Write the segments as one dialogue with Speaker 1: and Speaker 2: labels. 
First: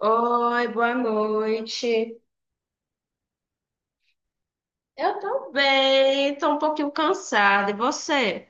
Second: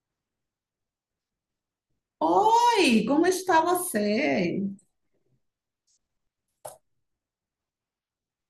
Speaker 1: Oi, boa noite.
Speaker 2: Oi, como está você?
Speaker 1: Eu tô bem, tô um pouquinho cansada. E você?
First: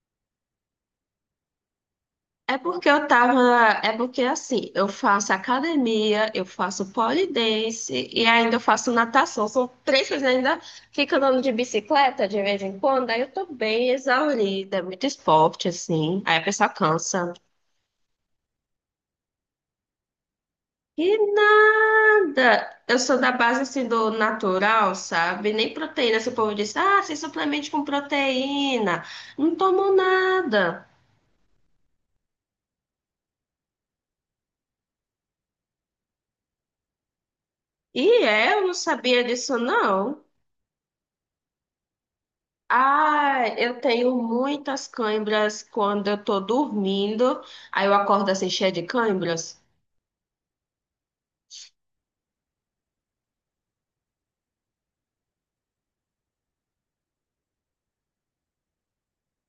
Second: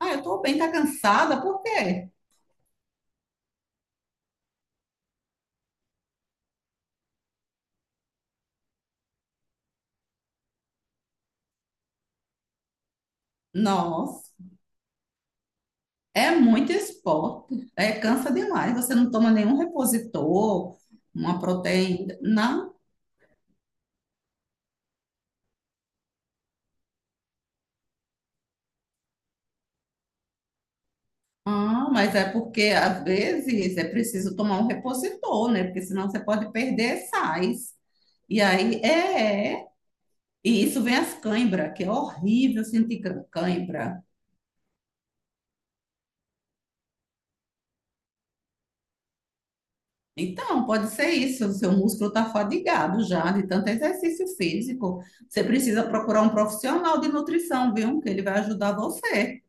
Speaker 2: Ah, eu tô bem, tá cansada? Por quê?
Speaker 1: É porque eu tava. É porque assim, eu faço academia, eu faço pole dance e ainda eu faço natação. São três coisas, ainda fico andando de bicicleta de vez em quando. Aí eu tô bem
Speaker 2: Nossa,
Speaker 1: exaurida, é muito esporte, assim.
Speaker 2: é
Speaker 1: Aí a pessoa
Speaker 2: muito
Speaker 1: cansa.
Speaker 2: esporte. É, cansa demais. Você não toma nenhum repositor,
Speaker 1: Que
Speaker 2: uma proteína, não?
Speaker 1: nada! Eu sou da base assim do natural, sabe? Nem proteína. Se o povo diz, ah, você suplemente com proteína. Não tomo nada.
Speaker 2: Ah, mas é porque às vezes é preciso tomar um repositor, né? Porque senão você pode perder sais.
Speaker 1: E
Speaker 2: E
Speaker 1: é, eu não
Speaker 2: aí,
Speaker 1: sabia
Speaker 2: é,
Speaker 1: disso,
Speaker 2: é.
Speaker 1: não.
Speaker 2: E isso vem as cãibras, que é horrível sentir
Speaker 1: Ah, eu
Speaker 2: cãibra.
Speaker 1: tenho muitas cãibras quando eu tô dormindo. Aí eu acordo assim, cheia de cãibras.
Speaker 2: Então, pode ser isso. O seu músculo está fadigado já de tanto exercício físico. Você precisa procurar um profissional de nutrição, viu? Que ele vai ajudar você,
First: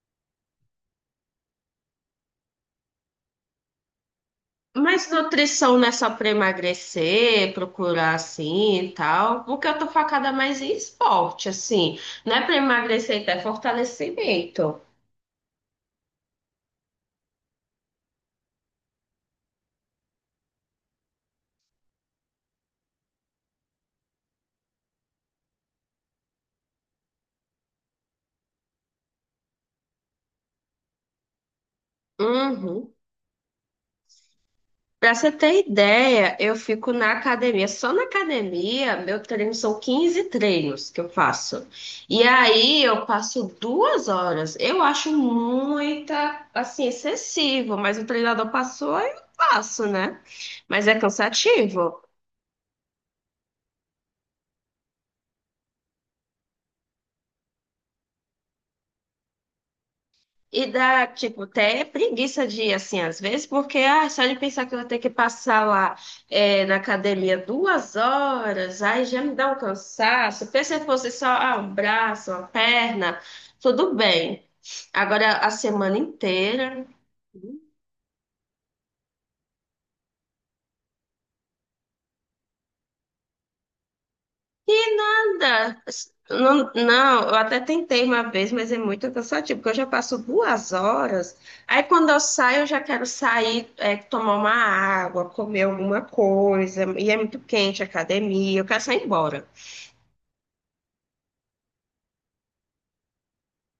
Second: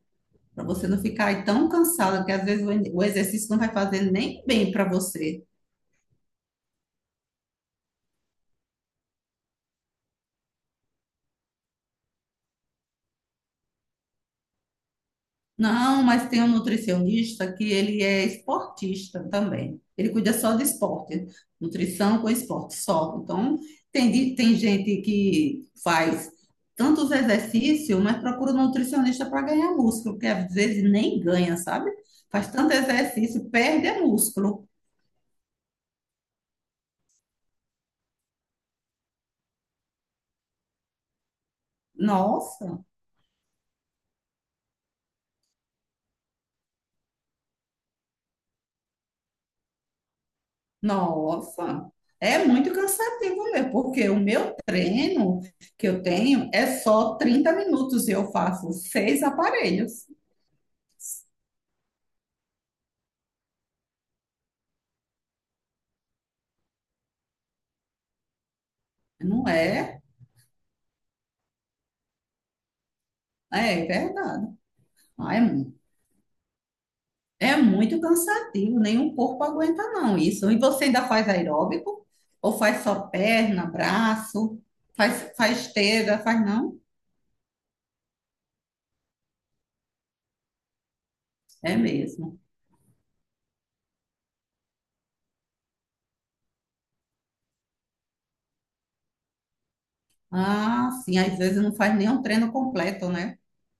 Speaker 2: para você não ficar aí tão cansada, que às vezes o exercício não vai fazer nem bem para
Speaker 1: Mas
Speaker 2: você.
Speaker 1: nutrição não é só pra emagrecer, procurar assim e tal. Porque eu tô focada mais em esporte, assim. Não é pra emagrecer, então é fortalecimento.
Speaker 2: Não, mas tem um nutricionista que ele é esportista também. Ele cuida só de esporte, nutrição com esporte só. Então, tem gente que faz tantos exercícios, mas procura um nutricionista para ganhar músculo, porque às vezes nem ganha, sabe? Faz tanto
Speaker 1: Uhum.
Speaker 2: exercício, perde é músculo.
Speaker 1: Pra você ter ideia, eu fico na academia. Só na academia, meu treino são 15 treinos que eu faço. E
Speaker 2: Nossa,
Speaker 1: aí eu passo 2 horas. Eu acho muita, assim, excessivo, mas o treinador passou, eu passo, né? Mas é
Speaker 2: nossa.
Speaker 1: cansativo.
Speaker 2: É muito cansativo mesmo, porque o meu treino que eu tenho é só 30 minutos e eu faço seis aparelhos.
Speaker 1: E dá, tipo, até preguiça de ir, assim, às vezes, porque ah, só de pensar que eu vou ter que passar lá, é, na academia 2 horas, aí já me
Speaker 2: Não
Speaker 1: dá um
Speaker 2: é?
Speaker 1: cansaço. Pensa se fosse só, ah, um braço, uma perna,
Speaker 2: É
Speaker 1: tudo bem.
Speaker 2: verdade. Ah,
Speaker 1: Agora,
Speaker 2: é,
Speaker 1: a
Speaker 2: mu-
Speaker 1: semana inteira.
Speaker 2: é muito cansativo, nenhum corpo aguenta não isso. E você ainda faz aeróbico? Ou faz só perna, braço? Faz, faz
Speaker 1: Nada.
Speaker 2: esteira, faz
Speaker 1: Não,
Speaker 2: não?
Speaker 1: não, eu até tentei uma vez, mas é muito cansativo, porque eu já passo 2 horas.
Speaker 2: É
Speaker 1: Aí quando eu
Speaker 2: mesmo.
Speaker 1: saio, eu já quero sair, é, tomar uma água, comer alguma coisa, e é muito quente a academia, eu quero sair embora.
Speaker 2: Ah, sim, às vezes não faz nenhum treino completo, né?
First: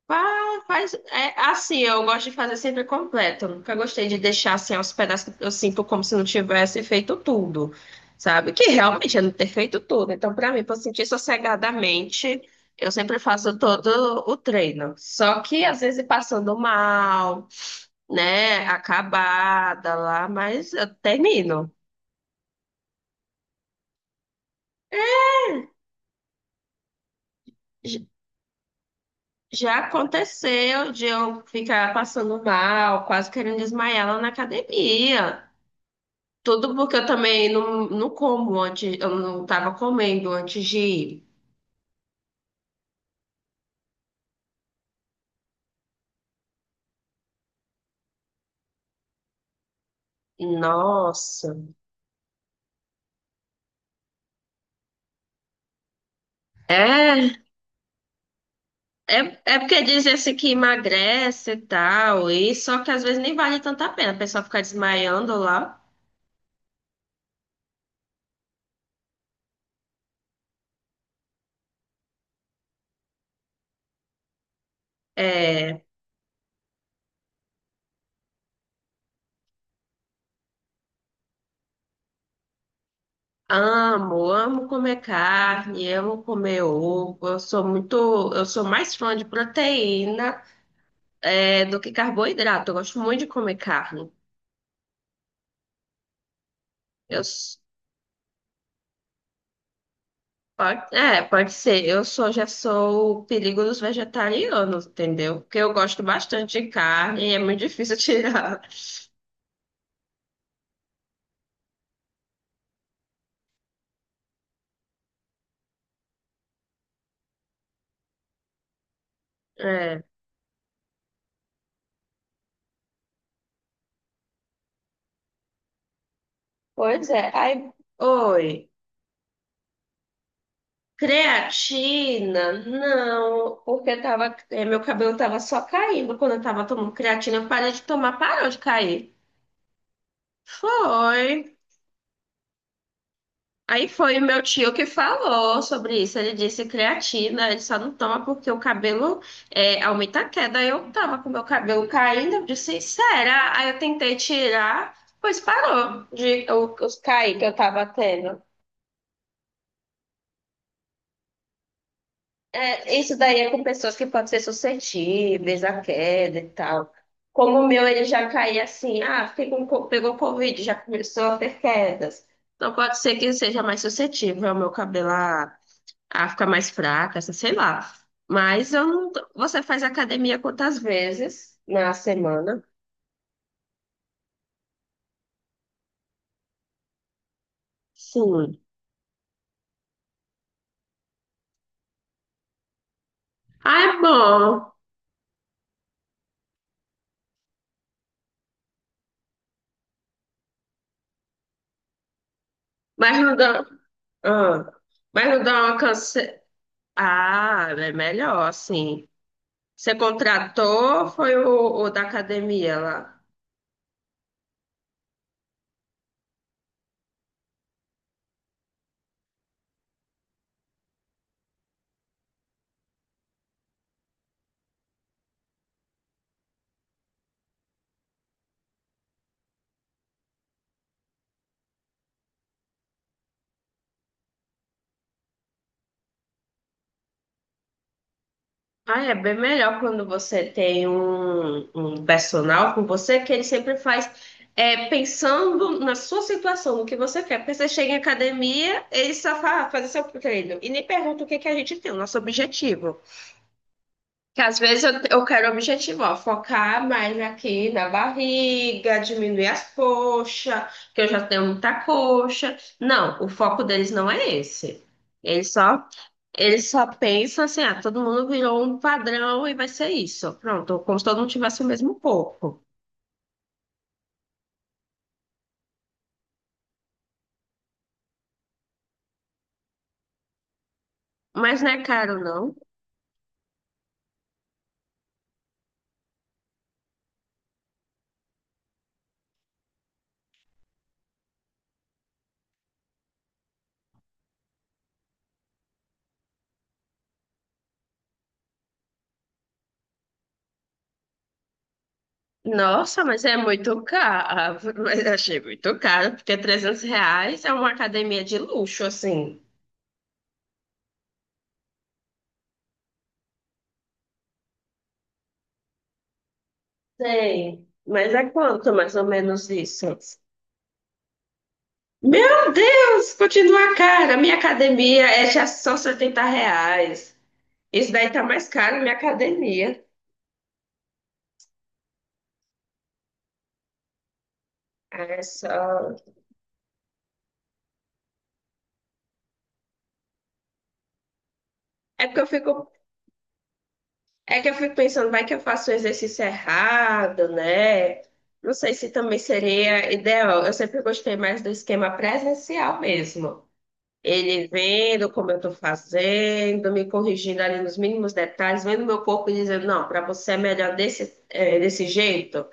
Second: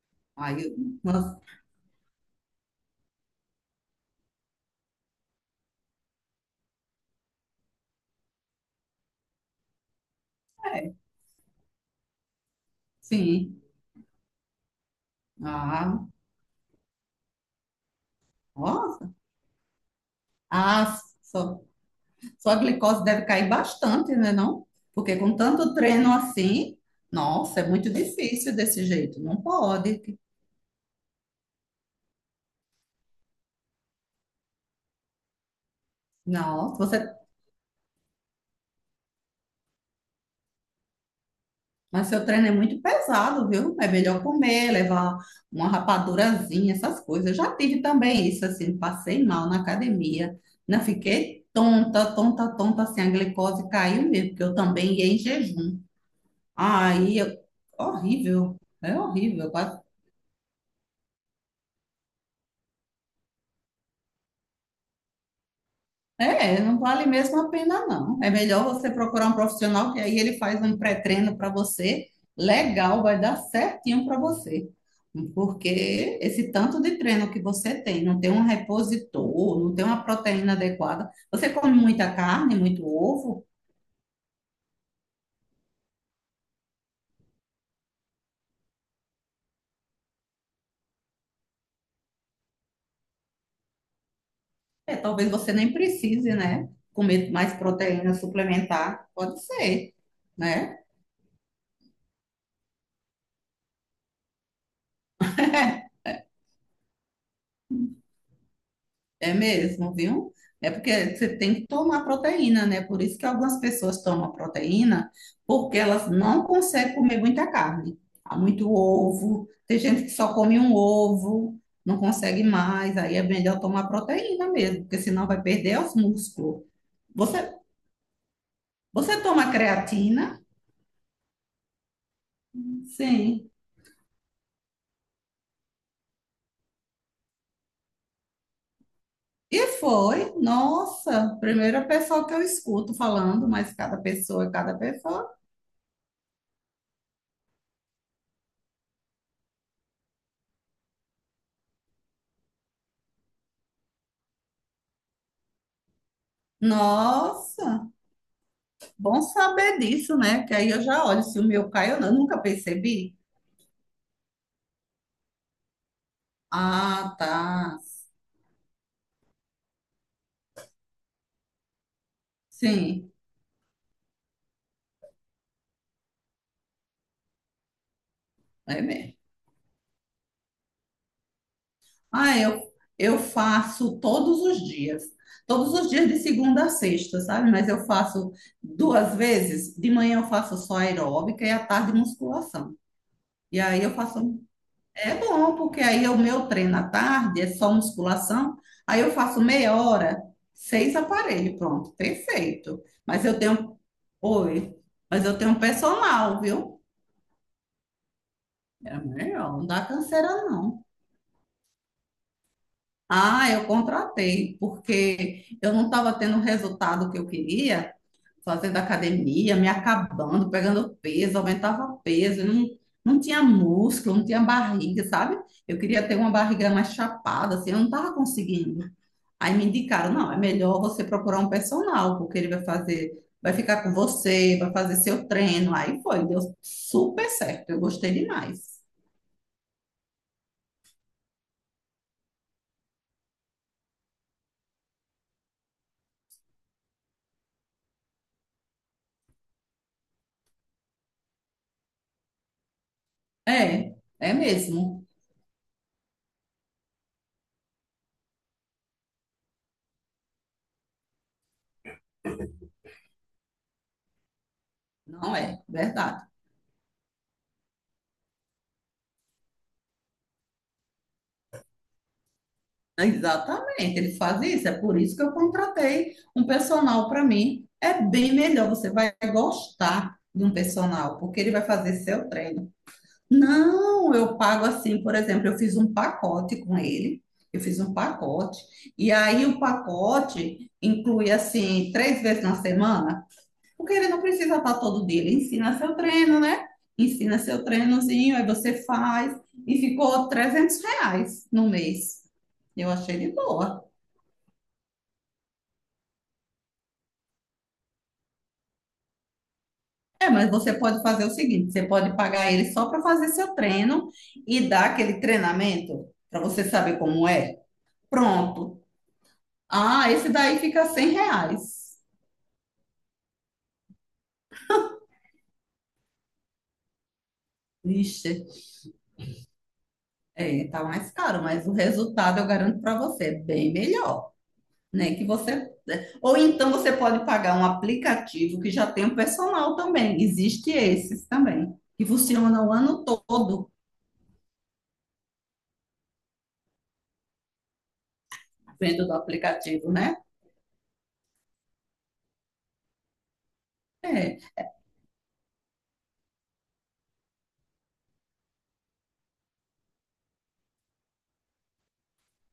Speaker 1: Fa-
Speaker 2: Aí, eu-
Speaker 1: Faz, é,
Speaker 2: mas,
Speaker 1: assim, eu gosto de fazer sempre completo. Eu nunca gostei de deixar assim aos pedaços, que eu sinto como se não tivesse feito tudo, sabe? Que realmente é não ter feito tudo. Então, para mim, para
Speaker 2: é,
Speaker 1: sentir sossegadamente, eu sempre faço
Speaker 2: sim.
Speaker 1: todo o treino. Só que às
Speaker 2: Ah,
Speaker 1: vezes passando mal, né?
Speaker 2: ó,
Speaker 1: Acabada lá, mas eu
Speaker 2: ah, sua,
Speaker 1: termino.
Speaker 2: sua glicose deve cair bastante, né, não? Porque com tanto treino assim, nossa, é muito
Speaker 1: J-
Speaker 2: difícil desse jeito, não
Speaker 1: Já
Speaker 2: pode.
Speaker 1: aconteceu de eu ficar passando mal, quase querendo desmaiar lá na academia. Tudo
Speaker 2: Nossa,
Speaker 1: porque eu
Speaker 2: você...
Speaker 1: também não, não como antes, eu não tava comendo antes de ir.
Speaker 2: mas seu treino é muito pesado, viu? É melhor comer, levar uma rapadurazinha, essas coisas. Eu já tive também isso, assim, passei mal na academia, né? Fiquei
Speaker 1: Nossa.
Speaker 2: tonta, tonta, tonta, assim, a glicose caiu mesmo, porque eu também ia em jejum. Aí,
Speaker 1: É,
Speaker 2: eu- horrível, é horrível.
Speaker 1: é, é, porque dizem assim que emagrece e tal, e só que às vezes nem vale tanto a pena, a pessoa fica desmaiando lá.
Speaker 2: É, não vale mesmo a pena, não. É melhor você procurar um profissional que aí ele faz um pré-treino para você. Legal, vai dar certinho para você.
Speaker 1: É,
Speaker 2: Porque esse tanto de treino que você tem, não tem um repositor, não tem uma proteína adequada. Você come muita carne, muito ovo,
Speaker 1: amo, amo comer carne, amo comer ovo. Eu sou mais fã de proteína, é, do que carboidrato. Eu gosto muito de comer carne.
Speaker 2: é, talvez você nem precise, né?
Speaker 1: Eu
Speaker 2: Comer mais proteína suplementar, pode ser, né?
Speaker 1: Pode, é, pode ser. Eu sou, já sou o perigo dos vegetarianos, entendeu? Porque eu gosto bastante de carne e é muito difícil tirar.
Speaker 2: É mesmo, viu? É porque você tem que tomar proteína, né? Por isso que algumas pessoas tomam proteína, porque elas não conseguem comer muita carne. Há muito ovo, tem
Speaker 1: É.
Speaker 2: gente que só come um ovo, não consegue mais, aí é melhor tomar proteína mesmo, porque senão vai perder os músculos.
Speaker 1: Pois é.
Speaker 2: Você,
Speaker 1: Aí, oi.
Speaker 2: você toma creatina?
Speaker 1: Creatina?
Speaker 2: Sim.
Speaker 1: Não, porque tava, é, meu cabelo tava só caindo quando eu tava tomando creatina. Eu parei de tomar, parou de cair.
Speaker 2: E foi, nossa,
Speaker 1: Foi.
Speaker 2: primeira pessoa que eu escuto falando, mas
Speaker 1: Aí
Speaker 2: cada
Speaker 1: foi o meu
Speaker 2: pessoa é
Speaker 1: tio
Speaker 2: cada
Speaker 1: que
Speaker 2: pessoa.
Speaker 1: falou sobre isso. Ele disse creatina, ele só não toma porque o cabelo, é, aumenta a queda. Aí eu tava com meu cabelo caindo, eu disse, será? Aí eu tentei tirar, pois parou de os cair que eu tava
Speaker 2: Nossa!
Speaker 1: tendo.
Speaker 2: Bom saber disso, né? Que aí eu já olho se o meu cai ou não. Eu nunca
Speaker 1: É,
Speaker 2: percebi.
Speaker 1: isso daí é com pessoas que podem ser suscetíveis à queda e tal.
Speaker 2: Ah, tá.
Speaker 1: Como o meu, ele já caía assim, ah, fiquei pegou Covid, já começou a ter quedas. Então pode
Speaker 2: Sim,
Speaker 1: ser que seja mais suscetível ao meu cabelo. Ah, fica mais fraca, essa- sei lá. Mas
Speaker 2: é
Speaker 1: eu não.
Speaker 2: mesmo.
Speaker 1: Você faz academia quantas vezes na
Speaker 2: Ah, eu,
Speaker 1: semana?
Speaker 2: eu faço todos os dias. Todos os dias de segunda a sexta, sabe? Mas eu faço
Speaker 1: Sim.
Speaker 2: duas vezes. De manhã eu faço só aeróbica e à tarde musculação. E
Speaker 1: Ah,
Speaker 2: aí eu
Speaker 1: é
Speaker 2: faço.
Speaker 1: bom.
Speaker 2: É bom, porque aí o meu treino à tarde é só musculação. Aí eu faço meia hora, seis aparelhos, pronto, perfeito.
Speaker 1: Mas
Speaker 2: Mas
Speaker 1: não
Speaker 2: eu
Speaker 1: dá.
Speaker 2: tenho.
Speaker 1: Ah,
Speaker 2: Oi, mas
Speaker 1: mas
Speaker 2: eu
Speaker 1: não dá
Speaker 2: tenho
Speaker 1: uma canse-
Speaker 2: personal, viu?
Speaker 1: Ah, é melhor,
Speaker 2: É
Speaker 1: sim.
Speaker 2: melhor, não dá
Speaker 1: Você
Speaker 2: canseira, não.
Speaker 1: contratou ou foi o da academia lá?
Speaker 2: Ah, eu contratei, porque eu não estava tendo o resultado que eu queria, fazendo academia, me acabando, pegando peso, aumentava peso, não, não tinha músculo, não tinha barriga, sabe? Eu queria ter uma barriga mais chapada, assim, eu não estava conseguindo. Aí me indicaram, não, é melhor você procurar um personal, porque ele vai fazer, vai ficar com você, vai fazer seu treino. Aí foi, deu super certo, eu gostei demais.
Speaker 1: Ah, é bem melhor quando você tem um personal com você, que ele sempre faz, é, pensando na sua situação, no que você quer. Porque você chega em academia, ele só fala, "Ah, fazer seu treino." E nem pergunta o que que a gente tem, o nosso objetivo.
Speaker 2: É, é
Speaker 1: Que às vezes eu,
Speaker 2: mesmo,
Speaker 1: eu quero objetivo, ó, focar mais aqui na barriga, diminuir as coxas, que eu já tenho muita coxa. Não, o foco deles não é esse.
Speaker 2: não
Speaker 1: Eles
Speaker 2: é,
Speaker 1: só
Speaker 2: verdade.
Speaker 1: eles só pensam assim, ah, todo mundo virou um padrão e vai ser isso. Pronto, como se todo mundo tivesse o mesmo corpo.
Speaker 2: Exatamente, ele faz isso, é por isso que eu contratei um personal para mim. É bem melhor, você vai gostar de um personal, porque ele
Speaker 1: Mas
Speaker 2: vai
Speaker 1: não é
Speaker 2: fazer
Speaker 1: caro,
Speaker 2: seu
Speaker 1: não.
Speaker 2: treino. Não, eu pago assim, por exemplo, eu fiz um pacote com ele, eu fiz um pacote, e aí o pacote inclui assim, três vezes na semana, porque ele não precisa estar todo dia, ele ensina seu treino, né? Ensina seu treinozinho, aí você faz, e ficou R$ 300 no mês. Eu
Speaker 1: Nossa,
Speaker 2: achei
Speaker 1: mas
Speaker 2: de
Speaker 1: é muito
Speaker 2: boa.
Speaker 1: caro. Mas eu achei muito caro, porque R$ 300 é uma academia de luxo, assim.
Speaker 2: É, mas você pode fazer o seguinte: você pode pagar ele só para fazer seu treino e dar aquele treinamento para você saber como é.
Speaker 1: Sei. Mas é quanto
Speaker 2: Pronto.
Speaker 1: mais ou menos isso?
Speaker 2: Ah, esse daí fica R$ 100.
Speaker 1: Meu Deus, continua cara. Minha academia é já só R$ 70. Isso daí tá
Speaker 2: Vixe,
Speaker 1: mais caro, minha academia.
Speaker 2: é, tá mais caro, mas o resultado eu garanto para você, é bem melhor, né?
Speaker 1: É
Speaker 2: Que você
Speaker 1: só.
Speaker 2: é, ou então você pode pagar um aplicativo que já tem o personal também. Existe esses também,
Speaker 1: É
Speaker 2: que
Speaker 1: porque eu
Speaker 2: funciona
Speaker 1: fico
Speaker 2: o ano todo,
Speaker 1: É que eu fico pensando, vai que eu faço o exercício errado, né? Não sei se
Speaker 2: vendo do
Speaker 1: também seria
Speaker 2: aplicativo, né?
Speaker 1: ideal. Eu sempre gostei mais do esquema presencial mesmo. Ele
Speaker 2: É.
Speaker 1: vendo como eu estou fazendo, me corrigindo ali nos mínimos detalhes, vendo meu corpo e dizendo, não, para você é melhor desse, é, desse jeito,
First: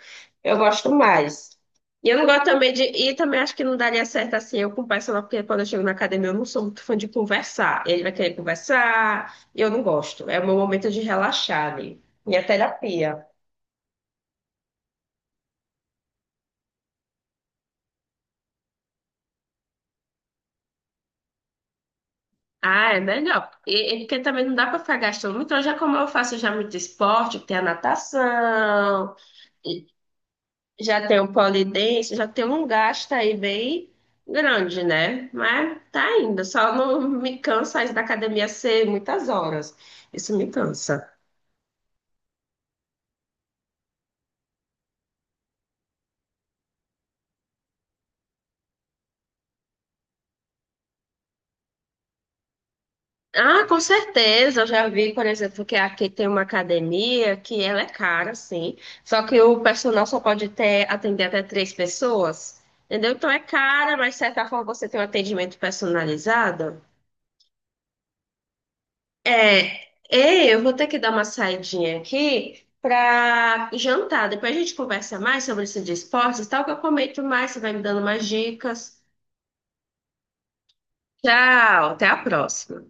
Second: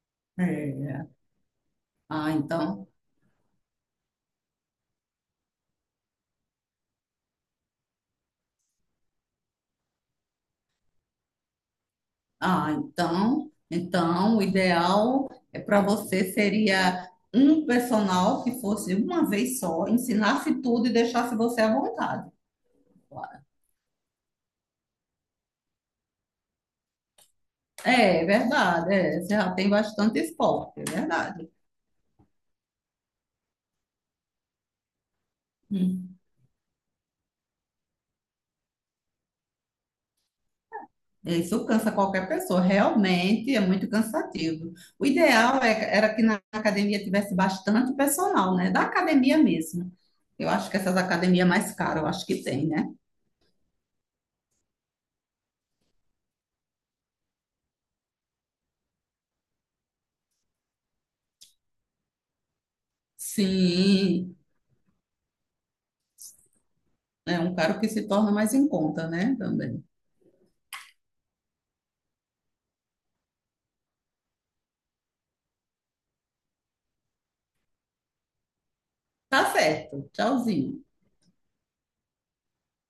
Speaker 1: eu gosto
Speaker 2: É.
Speaker 1: mais. E eu não
Speaker 2: Ah,
Speaker 1: gosto também de.
Speaker 2: então
Speaker 1: E também acho que não daria certo assim eu com o personal, porque quando eu chego na academia eu não sou muito fã de conversar. Ele vai querer conversar, e eu não gosto. É o meu momento de relaxar ali. Minha
Speaker 2: Ah,
Speaker 1: terapia.
Speaker 2: então, então o ideal é para você seria um personal que fosse uma vez só, ensinasse tudo e deixasse você à vontade.
Speaker 1: Ah, é melhor. E porque também não dá para ficar gastando muito. Hoje, é como eu faço já muito esporte, tem a
Speaker 2: É, é verdade,
Speaker 1: natação.
Speaker 2: é, você já tem bastante esporte, é
Speaker 1: Já tem o
Speaker 2: verdade.
Speaker 1: polidense, já tem um gasto aí bem grande, né? Mas tá
Speaker 2: Hum.
Speaker 1: indo, só não me cansa isso da academia ser muitas horas. Isso me cansa.
Speaker 2: Isso cansa qualquer pessoa, realmente é muito cansativo. O ideal era que na academia tivesse bastante personal, né? Da academia mesmo. Eu acho que essas academias mais caras, eu acho que tem, né?
Speaker 1: Ah, com certeza, eu já vi, por exemplo, que aqui tem uma academia que ela é cara, sim, só que o personal só pode ter, atender até três pessoas, entendeu? Então é cara, mas de
Speaker 2: Sim.
Speaker 1: certa forma você tem um atendimento personalizado.
Speaker 2: É um caro que se torna mais em conta, né? Também.
Speaker 1: É, ei, eu vou ter que dar uma saidinha aqui para jantar. Depois a gente conversa mais sobre isso de esportes, tal, que eu comento mais, você vai me dando mais dicas.
Speaker 2: Tá certo. Tchauzinho.
Speaker 1: Tchau, até a próxima.